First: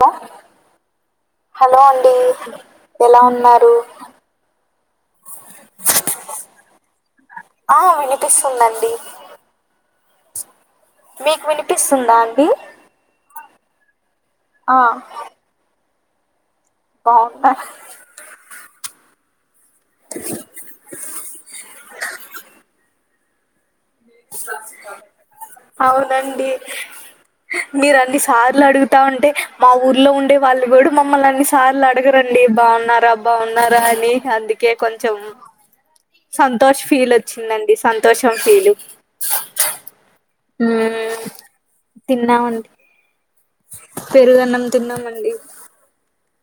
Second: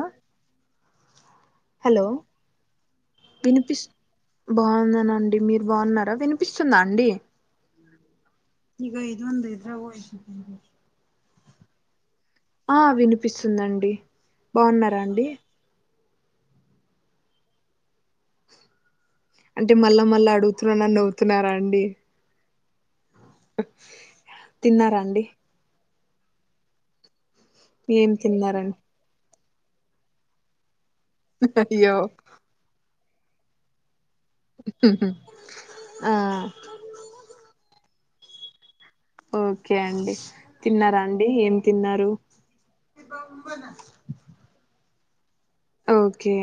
బా హలో అండి ఎలా ఉన్నారు వినిపిస్ బాగున్నానండి మీరు బాగున్నారా వినిపిస్తుందా అండి ఆ వు ఇకా ఇది ఉంది ఇదిరా ఓషికి మీకు వినిపిస్తుందా అం ఆ వినిపిస్తుందండి ఆ బాగున్నారా అండి బావున్నా అంటే మళ్ళా మళ్ళా అడుగుతున్నా అని నవ్వుతున్నారా అండి తిన్నారా అండి అవునండి మీరు ఏం అన్ని సార్లు తిన్నారండి అడుగుతా ఉంటే మా ఊర్లో ఉండే వాళ్ళు కూడు మమల్ని అన్ని సార్లు అయ్యో అడగరండి బాగున్నారా బాగున్నారా అని అందుకే కొంచెం ఆ సంతోష్ ఫీల్ వచ్చిందండి సంతోషం ఫీల్ ఓకే అండి తిన్నారా మ్మ్ అండి ఏం తిన్నారు తిన్నామండి పెరుగన్నం తిన్నామండి ఓకే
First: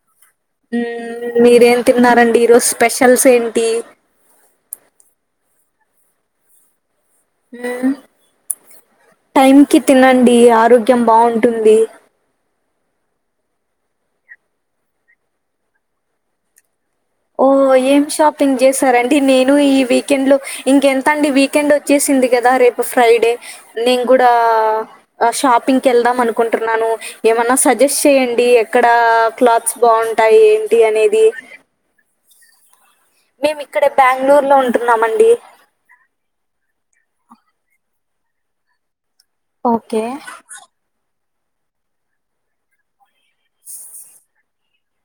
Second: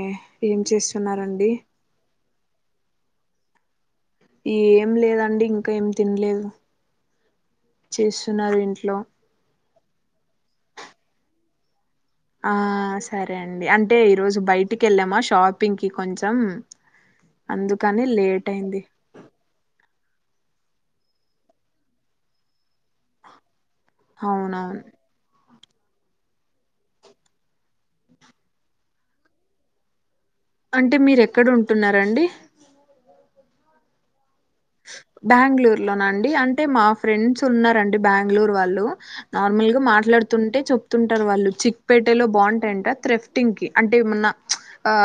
ఏం ఉమ్ మీరేం చేస్తున్నారండి మీరేం తిన్నారండి ఈరోజు స్పెషల్స్ ఏంటి ఏం లేదండి ఇంకా ఏం తినలేదు చేస్తున్నారు ఇంట్లో కి తినండి ఆరోగ్యం బాగుంటుంది ఆ సరే అండి అంటే ఈరోజు బయటికి వెళ్ళామా షాపింగ్కి కొంచెం ఓ అందుకని ఏం లేట్ షాపింగ్ అయింది చేస్తారండి నేను ఈ వీక్ వీకెండ్ లో ఇంకెంత అండి వీకెండ్ వచ్చేసింది కదా రేపు ఫ్రైడే నేను కూడా అవునవును ఆ షాప్ పింక్ వెళదాం అనుకుంటున్నాను ఏమన్నా సజెస్ట్ చేయండి ఎక్కడ క్లాత్స్ బాగు ఉంటాయి ఏంటి అనేది రండి మేము ఇక్కడే బ్యాం బెంగళూరు లోనండి అంటే మా ఫ్రెండ్స్ ఉన్నారండి బెంగళూరు వాళ్ళు నార్మల్ గా ఓకే మాట్లాడుతుంటే చెప్తు టారు వాళ్ళు చిక్పేటెలో బాగుంటాయంట త్రెఫ్టింగ్ కి అంటే ఏమన్నా ఆ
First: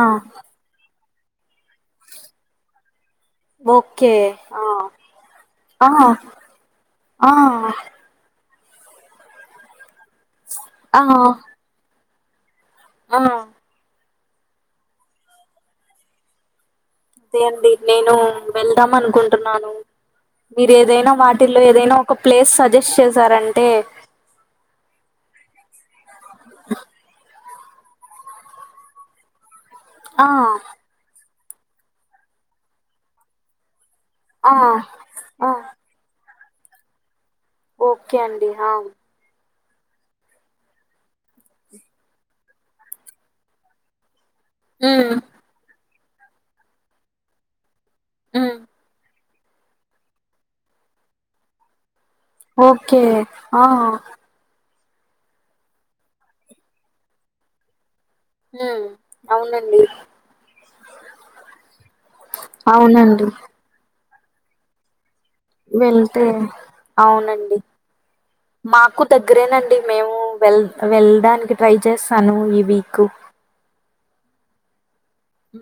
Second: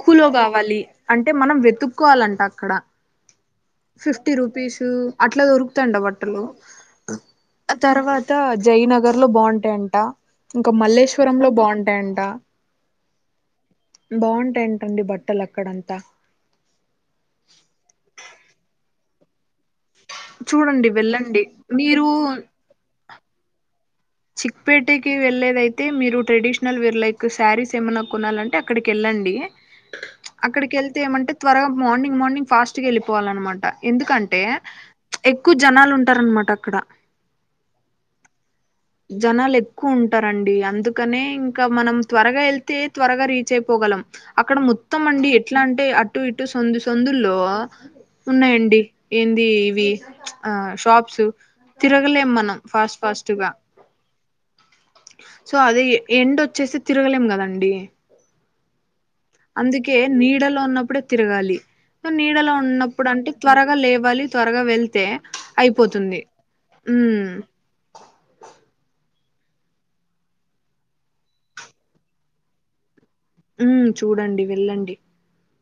ఆ కావాలి అంటే మనం వెతుక్కోవాలంట అక్కడ ఓకే ఫిఫ్టీ ఆ రూపీసు అట్లా ఆ దొరుకుతాండ బట్టలు ఆ తర్వాత జయనగర్ లో బాగుంటాయంట ఇంకా ఆ మల్లేశ్వరం లో బాగుంటాయంట ఆ బాగుంటాయింటండి బట్టలు అక్కడంతా అదే అండి నేను వెళ్దాం అనుకుంటున్నాను మీరు చూడండి ఏదైనా వెళ్ళండి వాటిల్లో ఏదైనా మీరు ఒక ప్లేస్ సజెస్ట్ చేసారంటే చిక్పేటకి వెళ్ళలేదయితే మీరు ట్రెడిషనల్ వేర్ లైక్ శారీస్ సే ఏమన్నా కొనాలంటే అక్కడికి వెళ్ళండి ఆ అక్కడికి వెళ్తే ఏమంటే త్వరగా మార్నింగ్ మార్నింగ్ ఫాస్ట్గా వెళ్ళిపోవాలన్నమాట ఎందుకంటే ఆ ఆ ఎక్కువ జనాలు ఉంటారనమాట అక్కడ ఓకే అండి ఆ జనాలు ఎక్ తక్కువ ఉంటారంండి అందుకనే ఇంకా మనం త్వరగా వెళ్తే త్వరగా రీచ్ అయిపోగలం అక్కడ మొత్తం ఉమ్ అండి ఎట్లా అంటే అటు ఇటు సొందు సందుల్లో ఉమ్ ఉన్నాయండి ఏంది ఇవి ఆ షాప్స్ తిరగలేం మనం ఫాస్ట్ ఓకే ఫాస్ట్ గా ఆ సో అదే ఎండ్ వచ్చేసి తిరగలేం కదండి నా అందుకే నీడలో ఉన్నప్పుడే తిరగాలి సో నీడలో ఉన్నప్పుడు అవునండి అంటే త్వరగా లేవాలి త్వరగా వెళ్తే అయిపోతుంది వెళ్తే ఉమ్ అవునండి మాకు దగ్గరేనండి మేము వెల్ వెళ్ళడానికి ట్రై చేస్తాను ఈ వీక్ ఉ చూడండి వెళ్ళండి ఉ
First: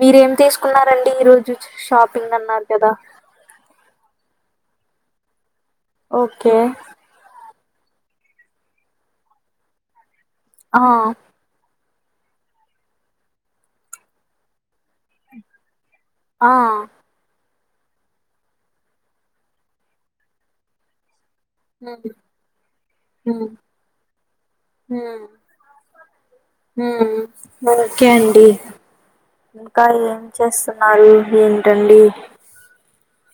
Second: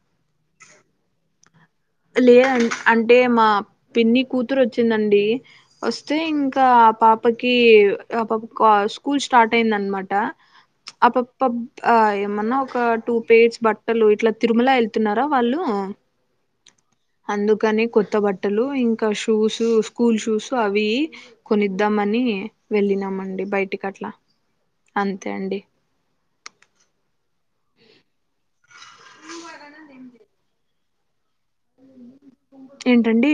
మీరేం తీసుకున్నండి ఈ రోజు షాపింగ్ లేద అన్నారు అన్ కదా అంటే మా పిన్ని కూతురు వచ్చిందండి వస్తే ఓకే ఇంకా ఆ పాపకి ఆ పాప కా స్కూల్ స్టార్ట్ అయింది అనమాట ఆ ప పప్ ఆ ఏమన్నా ఒక టూ పెయిర్స్ బట్టలు ఇట్లా తిరుమల వెళ్తున్నారా వాళ్ళు ఆ కానీ కొత్త బట్టలు ఇంకా షూస్ స్కూల్ షూస్ అవి ఉమ్ కొనిద్దామని వెళ్ళినామండి ఉమ్ బయటికి అట్లా అంతే అండి ఉ ఓకే అండి ఇంకా ఏం చేస్తున్నారు ఏంటండి అండి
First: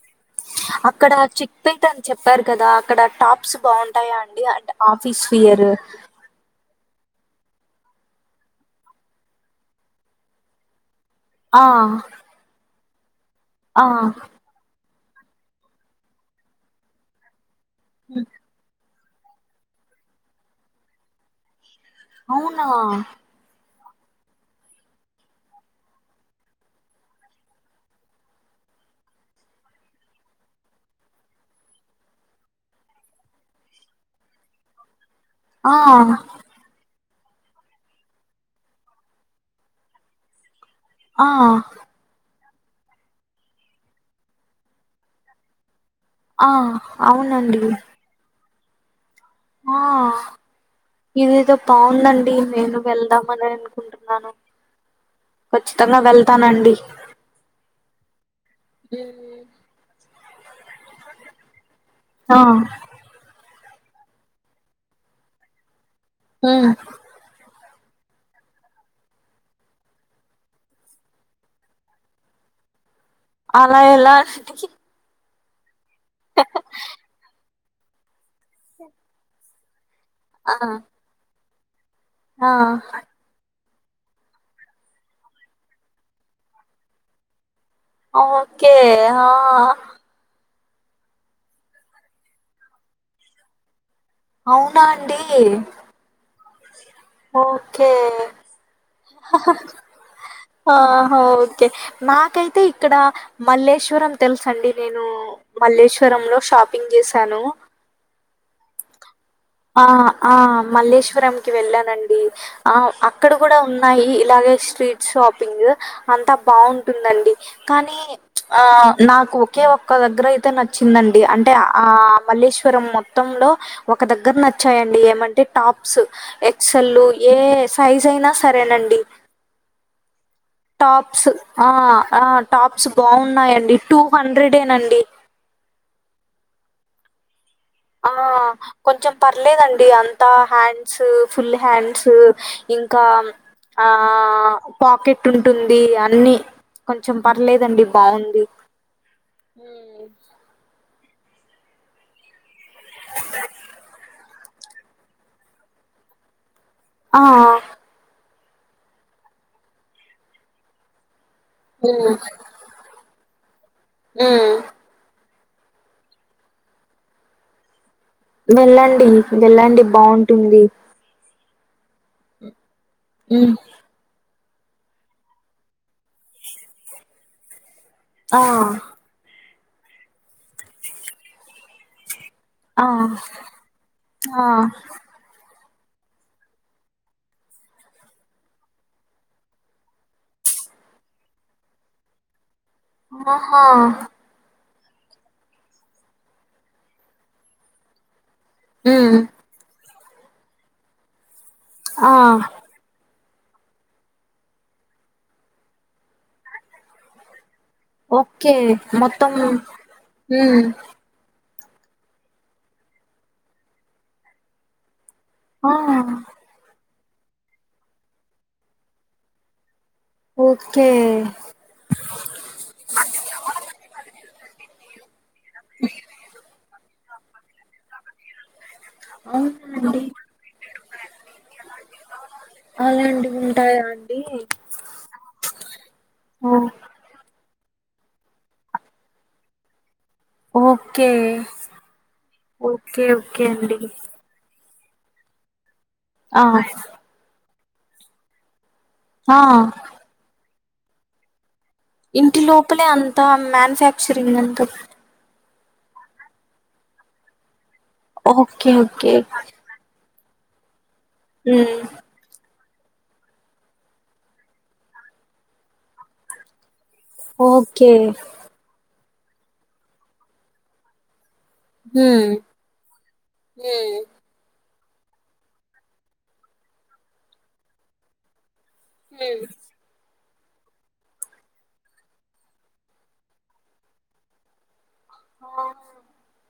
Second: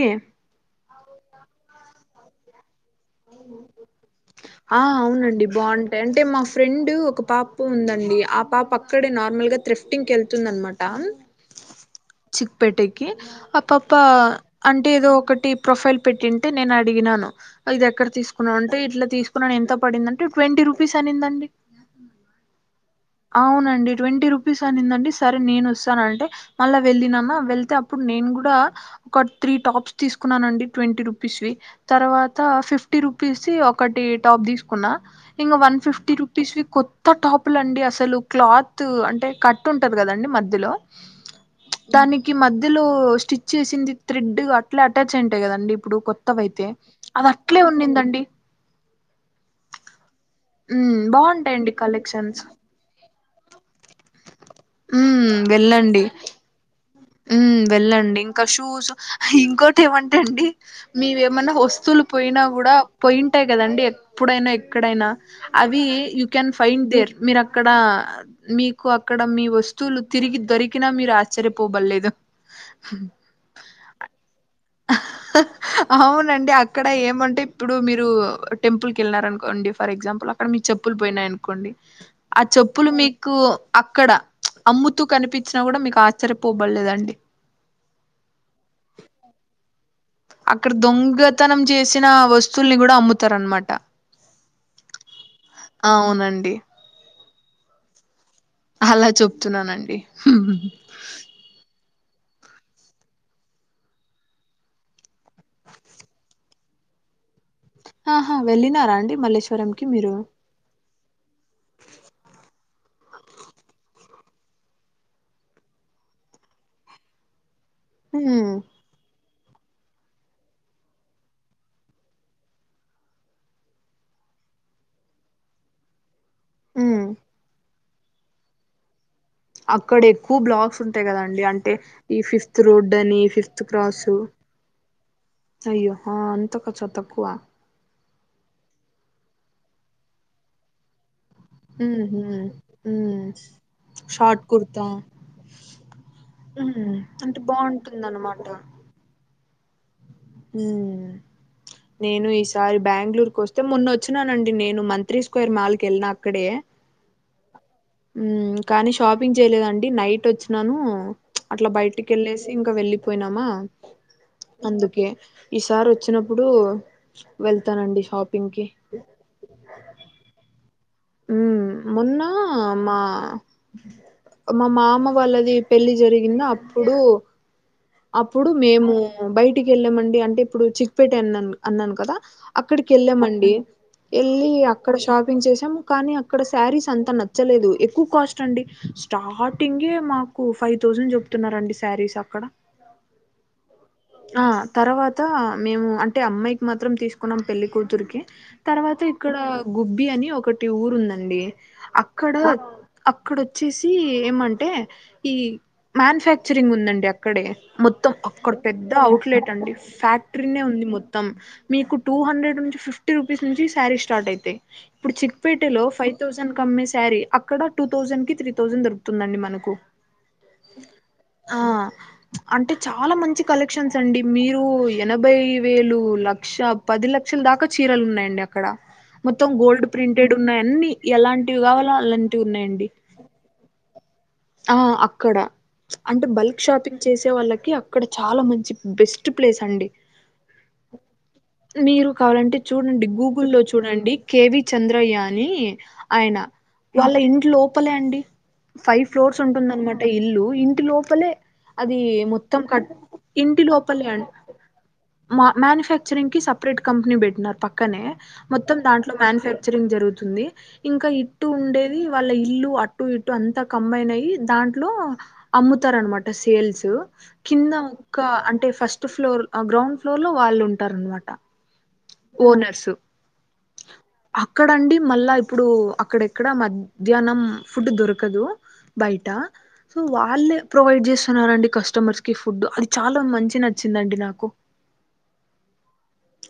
అక్కడ చిక్పోయిట్ అని చెప్పారు కదా ఇక్కడ టాప్స్ బాగుంటాయా అండి అం ఆ ఆఫీస్ అవునండి ఫియరు బాగుంటాయి అంటే మా ఫ్రెండ్ ఒక పాపు ఉందండి ఆ పాప అక్కడే నార్మల్ గా త్రిఫ్టింగ్ వెళ్తుంది అనమాట ఆ చిక్పేటకి ఆ పాప్ప అన్ టే ఏదో ఒకటి ప్రొఫైల్ పెట్టింటే నేను అడిగినాను ఇది ఎక్కడ తీసుకున్నా అంటే ఇట్లా తీసుకున్నాని ఎంతో పడిందంటే ట్వంటీ రూపీస్ అనిందండి అవునా అవునండి ట్వంటీ రుపీస్ అనిందండి సరే నేను వస్తాన అంటే మళ్ళా వెళ్ళినమా వెళ్తే అప్పుడు నేను కూడా ఒక త్రీ టాప్స్ తీసుకున్నానండి ట్వంటీ రూపీస్ తర్వాత ఫిఫ్టీ రూ రుపీస్ ది ఒకటి టాప్ తీసుకున్న ఇంగ ఆ వన్ ఫిఫ్టీ రూపీస్ కొత్త టాపులు అండి అస అసలు క్లాత్ అంటే కట్ ఉంటది కదండి మధ్యలో ఆ కి మధ్యలో స్టిచ్ చేసింది త్రెడ్ అట్లే అటాచ్ అయింటాయి కదండి ఇప్పుడు ఆ కొత్తవయితే అవి అట్లే అవునండి ఉన్నిందండి ఆ హ్మ్. ఇదేదో బావుంటాయండి బావుదండి కలెక్షన్స్. నేను వెళ్దామని అని అనుకుంటున్నాను హ్మ్. ఖచ్చితంగా వెళ్తానండి ఉ వెళ్ళండి ఇంకా షూస్ హ్మ్. ఇంకోటి ఏమంటే అండి మీవేమన్నా వస్ స్తులు ఆ పోయినా కూడా పోయింటాయి కదండి ఎప్పుడైనా ఎక్కడైనా అవి you can hmm find there మీరా అక్కడ మీకు అక్కడ మీ వస్తువులు తిరిగి దొరికినా మీరు ఆశ్చయ పో బల్లేదు అలా ఎలా అవునండి అక్కడ ఏమంటే ఇప్పుడు మీరు టెంపుల్ కి వెళ్ళరు అనుకోండి ఫర్ ఎగ్జాంపుల్ అక్కడ మీ చెప్పులు పోయినాయి అనుకోండి ఆ చెప్పులు మీకు అక్కడ అమ్ముతూ కనిపించినా కూడా మీకు ఆశ్చర్యపోబడలేదండి ఓకే ఆ అక్కడ దొంగతనం చేసిన వస్తువుల్ని కూడా అమ్ముతారనమాట అవునా అండి అవునండి ఓకే అలా చెప్తున్నానండి ఆహా ఓకే నాకైతే ఇక్కడ మల్లేశ్వరం తెలుసు అండి నేను మల్లేశ్వరం లో షాపింగ్ చే చేశాను ఆహా వెళ్ళినారా అండి మల్లేశ్వరంకి మీరు ట్రామ్ కి వెళ్ళాం అండి ఆ అక్కడ కూడా ఉన్నాయి ఇలాగే స్ట్రీట్ షాపింగ్ అంతా బాగుంట టుందండి కానీ ఉమ్ ఆ నాకు కే ఒక దగ్గర అయితే నచ్చిందండి అంటే ఆ మల్లేశ్వరం మొత్తంలో ఒక దగ్గర నచ్చ చ్చాయండి ఏమంటే టాప్స్ ఎక్సల్ ఉమ్ ఏ సైజ్ అయినా సరేనండి అక్కడ ఎక్కువ బ్లాక్స్ ఉంటాయి టాప్స్ కదాండి ఆ అంటే ఈ ఆ ఫిఫ్త్ టాప్స్ రోడ్ అని ఫిఫ్త్ బాగున్నాయండి టూ క్రాస్ హండ్రెడేనండి అయ్యో అంత కాచ్చ తక్కువ ఆ కొంచెం పర్లేదండి అంతా హ్యాండ్స్ ఫుల్ హ్యాండ్స్ ఉహు ఇంకా ఉమ్ ఆ షార్ట్ కుర్తా పాకెట్ ఉంటుంది అన్ని ఉమ్ కొంచెం అంటే పర్లేదండి బాగుంది బాగుంటుందన్నమాట హ్మ్ హ్మ్ నేను ఈసారి బెంగళూరుకి వస్తే మొన్న వచ్చినానండి నేను మంత్రి స్క్వేర్ మాల్ క వెళ్ళనా అక్కడే ఆ మ్మ్ కానీ షాపింగ్ చేయలేదండి నైట్ వచ్చినాను అట్లా బయటికి వెళ్ళేసి ఇంకా వెళ్ళి పోయినామా ఉమ్ అందుకే ఈసారి వచ్చినప్పుడు వెళ్తానండి షాపింగ్కి వెళ్ళండి వెళ్ళండి బాగుంటుంది మ్మ్ మోన్న మా ఉమ్ మా మామ వాళ్ళది పెళ్లి జరిగినా అప్పుడు ఆ అప్పుడు మేము బయటికి వెళ్ళామండి అంటే ఇప్పుడు చిక్పేట అన్నా అన్నాను కదా ఆ అక్కడికి వెళ్ళామండి ఆ వెళ్ళి అక్కడ షాపింగ్ చేసి కానీ అక్కడ శారీస్ అంత నచ్చలేదు ఎక్కువ కాస్ట్ అండి స్టార్టింగే మాకు ఫైవ్ థౌసండ్ చెప్తున్నారండి శారీస్ అక్కడ ఆహా ఆ తర్వాత మేము అంటే అమ్మాయికి మాత్రం తీసుకున్నాం పెళ్ళికూతురికి తర్వాత ఉమ్ ఇక్కడ గుబ్బి అని ఒకటి ఊరు ఉందండి ఆ అక్కడొచ్చేసి ఏమంటే ఈ మ్యానుఫ్యాక్చరింగ్ ఉందండి అక్కడే మొత్తం అక్కడ ఓకే పెద్ద మొత్తం అవుట్లెట్ అండి ఫ్యాక్టరీనే ఉమ్ ఉంది మొత్తం మీకు టూ హండ్రెడ్ నుంచి ఫిఫ్టీ రూపీస్ నుంచి శారీ స్టార్ట్ అయితాయి ఇప్పుడు ఆ చిక్పేటలో ఫైవ్ థౌజండ్ కమ్సే సరీ అక్కడ టూ థౌసండ్ కి త్రీ థౌసండ్ దొరుకుతుందండి మనకు ఓకే ఆ అంటే చాలా మంచి కలెక్షన్స్ అండి మీరు ఎనభై వేలు లక్ష పది లక్షల దాకా చీరలు ఉన్నాయండి అక్కడ మొత్తం అవునా గోల్డ్ అండి ప్రింటెడ్ ఉన్నాయి అన్ని ఎలాంటివి కావాలో అలాన్ అలాంటివి ఉంటాయా ఆ అక్కడ అంటే ఓ బల్క్ షాపింగ్ చేసే వాళ్ళకి అక్కడ చాలా మంచి బెస్ట్ ప్లేస్ అండి ఓకే మీరు కావాలంటే ఓకే చూడండి ఓకే గూగుల్లో అండి చూడండి కేవి చంద్రయ్య అని ఆయన ఆ వాళ్ళ ఇంట్ లోపలే అండి ఫై ఫ్లోర్స్ ఆ ఉంటుందనమాట ఇల్లు ఇంటి లోపలే అది ఇంటి మొత్తం లోపలే కట్ అంతా ఇంటి లోపలే అం మ్యానుఫ్యాక్చరింగ్ అంతా మా మ్యానుఫ్యాక్చరింగ్ కి సపరేట్ కంపెనీ పెట్టినారు పక్కనే ఓకే మొత్తం దాంట్లో ఓకే మ్యానుఫ్యాక్చరింగ్ జరుగు తుంది ఇంకా ఇటు ఉమ్, ఉండేది వాళ్ళ ఇల్లు అటు ఇటు అంతా కంబైన్ అయి దాంట్లో అమ్ముతారనమాట సేల్స్ కింద ఓకే ఒక్క అంటే ఫస్ట్ ఫ్లోర్ గ్రౌండ్ ఫ్లోర్ లో వాళ్ళు ఉంటారనమాట ఉమ్, ఓనర్సు ఉమ్, ఇక్కడ అండి మళ్ళా ఇప్పుడు అక్కడెక్కడ మధ్యాహ్నం ఫుడ్ దొరకదు బయట ఉమ్. సో వా వాళ్ళే ప్రొవైడ్ చేస్తున్నరండి కస్టమర్స్ కి ఫుడ్ అది చాలా మంచి నచ్చిందండి నాకు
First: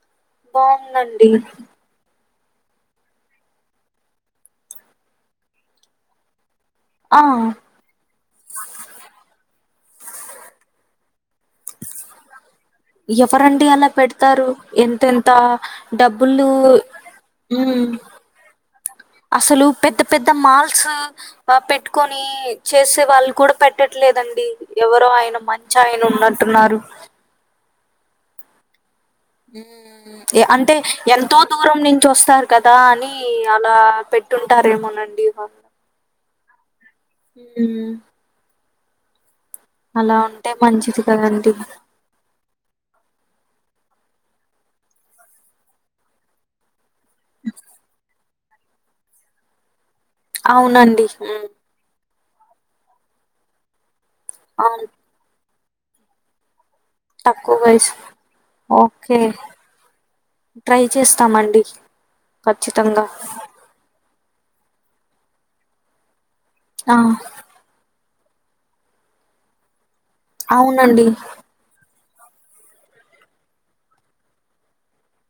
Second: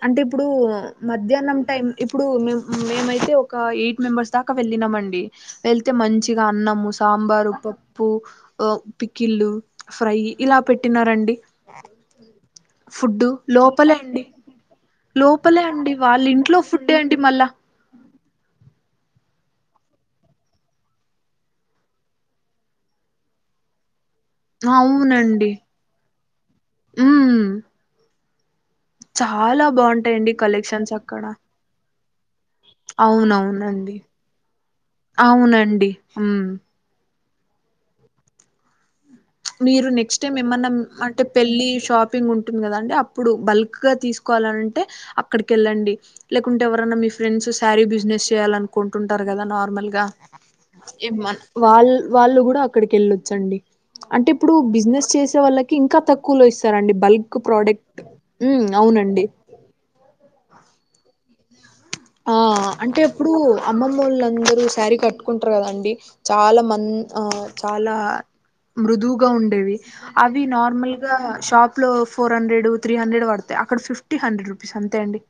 అంటే ఇప్పుడు బాగుందండి మధ్యానం టైం ఇప్ అప్పుడు మేం మేమైతే ఒక ఎయిట్ మెంబర్స్ దాకా వెళ్ళినామండి వెళ్తే మంచిగా అన్నం ఆ సాంబారు పప్పు పికిల్లు ఫ్రై ఇలా పెట్టినారండి ఫుడ్ ఎవరండి అలా లోపలే అండి పెడతారు ఎంతెంత లోపలే అండి వాళ్ళ డబ్బులు ఇంట్లో ఫుడ్డే అండి మళ్ళా మ్మ్ అసలు పెద్ద పెద్ద మాల్స్ పెట్టుకొని చేసే వాళ్ళు కూడా పెట్టట్ ట్లేదండి ఎవరో ఆయన అవునండి మంచాయన ఉన్నట్టున్నారు ఉమ్ చాలా బాగుంటాయండి అంటే కలెక్షన్స్ అక్కడ ఎంతో దూరం నుంచి వస్తారు కదా అని అలా అవునవునండి పెట్టుంటారేమోనండి వా మ్మ్ మ్మ్ మీరు అలా నెక్స్ట్ టైమ్ ఉంటే ఏమన్నా మంచిది అంటే కదండి పెళ్ళి షాపింగ్ ఉన్ టది కదండి అప్పుడు బల్క్ గా తీసుకోవాలంటే అక్కడికి వెళ్ళండి లేకుంటే ఎవరన్నా మీ ఫ్రెండ్స్ శారీ బిజినెస్ చేయాలనుకుంటుంటారు కదా నార్మల్ గా అవునండి మ్మ్ వాళ్ వాళ్ళు కూడా అక్కడికి ఎళ్ళొచ్చండి అంటే ఇప్పుడు అవును బిజినెస్ చేసే వాళ్ళకి ఇంకా తక్కువలో ఇస్ తారండి బల్క్ తక్కువ వయసు ప్రోడక్ట్ ఓకే ట్రై చేస్తామండి ఆ అంటే ఖచ్చితంగా ఎప్పుడు అమ్మమ్మోళ్ళ అందరూ శారీ కట్టుకుంటారు కదండి చాలా మన్ ఆ చాలా మృదువుగా ఉండేవి అవి నార్మల్ అవునండి గా షాప్ లో ఫోర్ హండ్రెడ్ త్రీ హండ్రెడ్ పడతాయి అక్కడ ఫిఫ్టీ హండ్రెడ్ రూపీస్ అంతే అండి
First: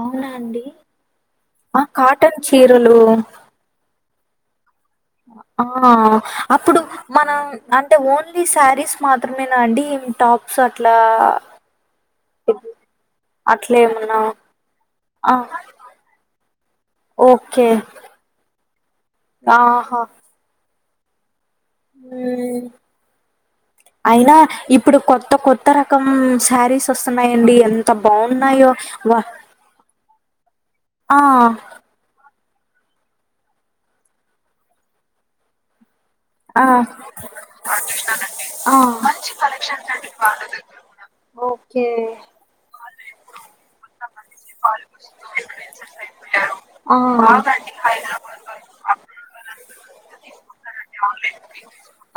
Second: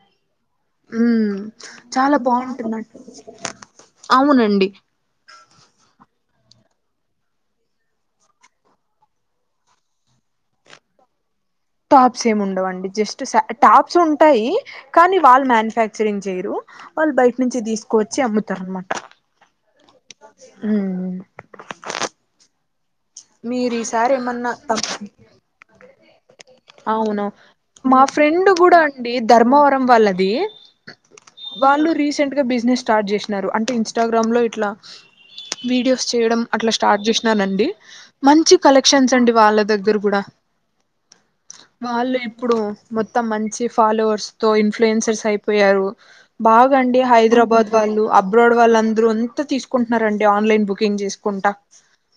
అవునా అండి మ్మ్ ఆ చాలా కాటన్ బాగుంటున్నట్ చీరలు అవునండి ఆ అప్పుడు మనం అంటే ఓన్లీ శారీస్ మాత్రమేనా అండి ఎన్ టా టాప్స్ అట్లా టాప్స్ ఏమి ఉండవండి జస్ట్ స అట్లా టాప్స్ ఏమన్నా ఉంటాయి కానీ ఆ! వాళ్ళు మ్యానుఫ్యాక్చరింగ్ చేయిరు వాళ్ళు బయట నుంచి ఓకే. తీసుకువచ్చి అమ్ముతారనమా ఆహా మ్మ్ మ్మ్ ఈసారి అయినా ఏమన్నా ఇప్పుడు తప్ కొత్త కొత్త రకం శారీస్ అవును వస్తున్నాయండి ఎంత మా ఫ్రెండ్ బావున్నాయో. కూడా వ అండి ధర్మవరం వాళ్ళది ఆ! వాళ్ళు రీసెంట్ గా బి బ స్టార్ట్ చేసినారు అంటే ఇన్స్టాగ్రామ్ లో ఇట్లా వడియో చేయడం ఆ! అట్లా స్టార్ట్ చేసినానండి మంచి ఆ! కలెక్షన్స్ అండి వాళ్ళ దగ్గర కూడా ఓకే. వాళ్ళు ఇప్పుడు మొత్తం మంచి ఫాలోవర్స్ తో ఇన్ఫ్లుయెన్సర్స్ అయిపోయారు బాగండి ఆ! హైదరాబాద్ వాళ్ళు అబ్రాడ్ వాళ్ళు అందరూ అంతా తీసుకుంటున్నారండి ఆన్లైన్ బుకింగ్ చేసుకుంటా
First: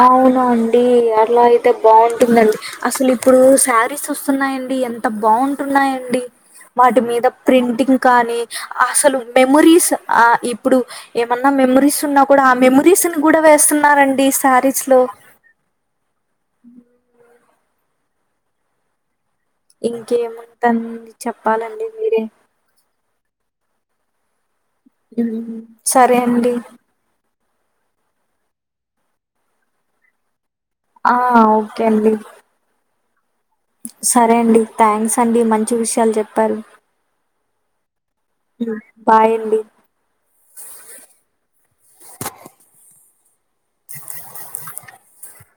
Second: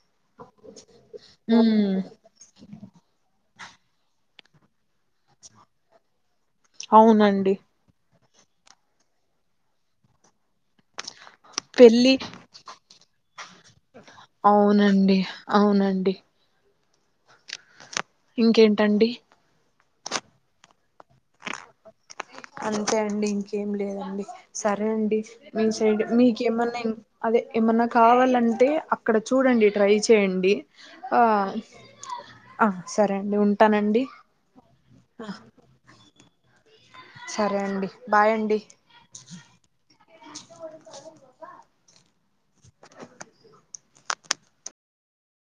అవునా అండి అలా అయితే ఉమ్ బాగుంటుందండి అసలు ఇప్పుడు శారీస్ వస్తున్నాయండి ఎంత బాగుంటున్నాయండి వాటి మీద అవునండి ప్రింటింగ్ కానీ అసలు మెమొరీస్ ఆ ఇప్పుడు ఏమన్నా మెమరీస్ పెళ్ళి ఉన్నా కూడా ఆ మెమరీస్ ని కూడా నారా అండి శారీస్ లో అవునండి అవునండి ఇంకేంటండి ఇంకేముందని చెప్పాలండి మీరే అంతే అండి ఇంకేం లేదండి సరే అండి హ్మ్. మీ సైడ్ సరే అండి. మీకేమన్నా అదే ఏమన్నా కావాలంటే అక్కడ చూడండి ట్రై చేయండి ఆ ఓకే అండి. ఆ సరే అండి ఉంటానండి సరే అండి థ్యాంక్స్ అండి మంచి విషయాలు చెప్పారు సరే అండి బాయ్ అండి బాయ్ అండి చె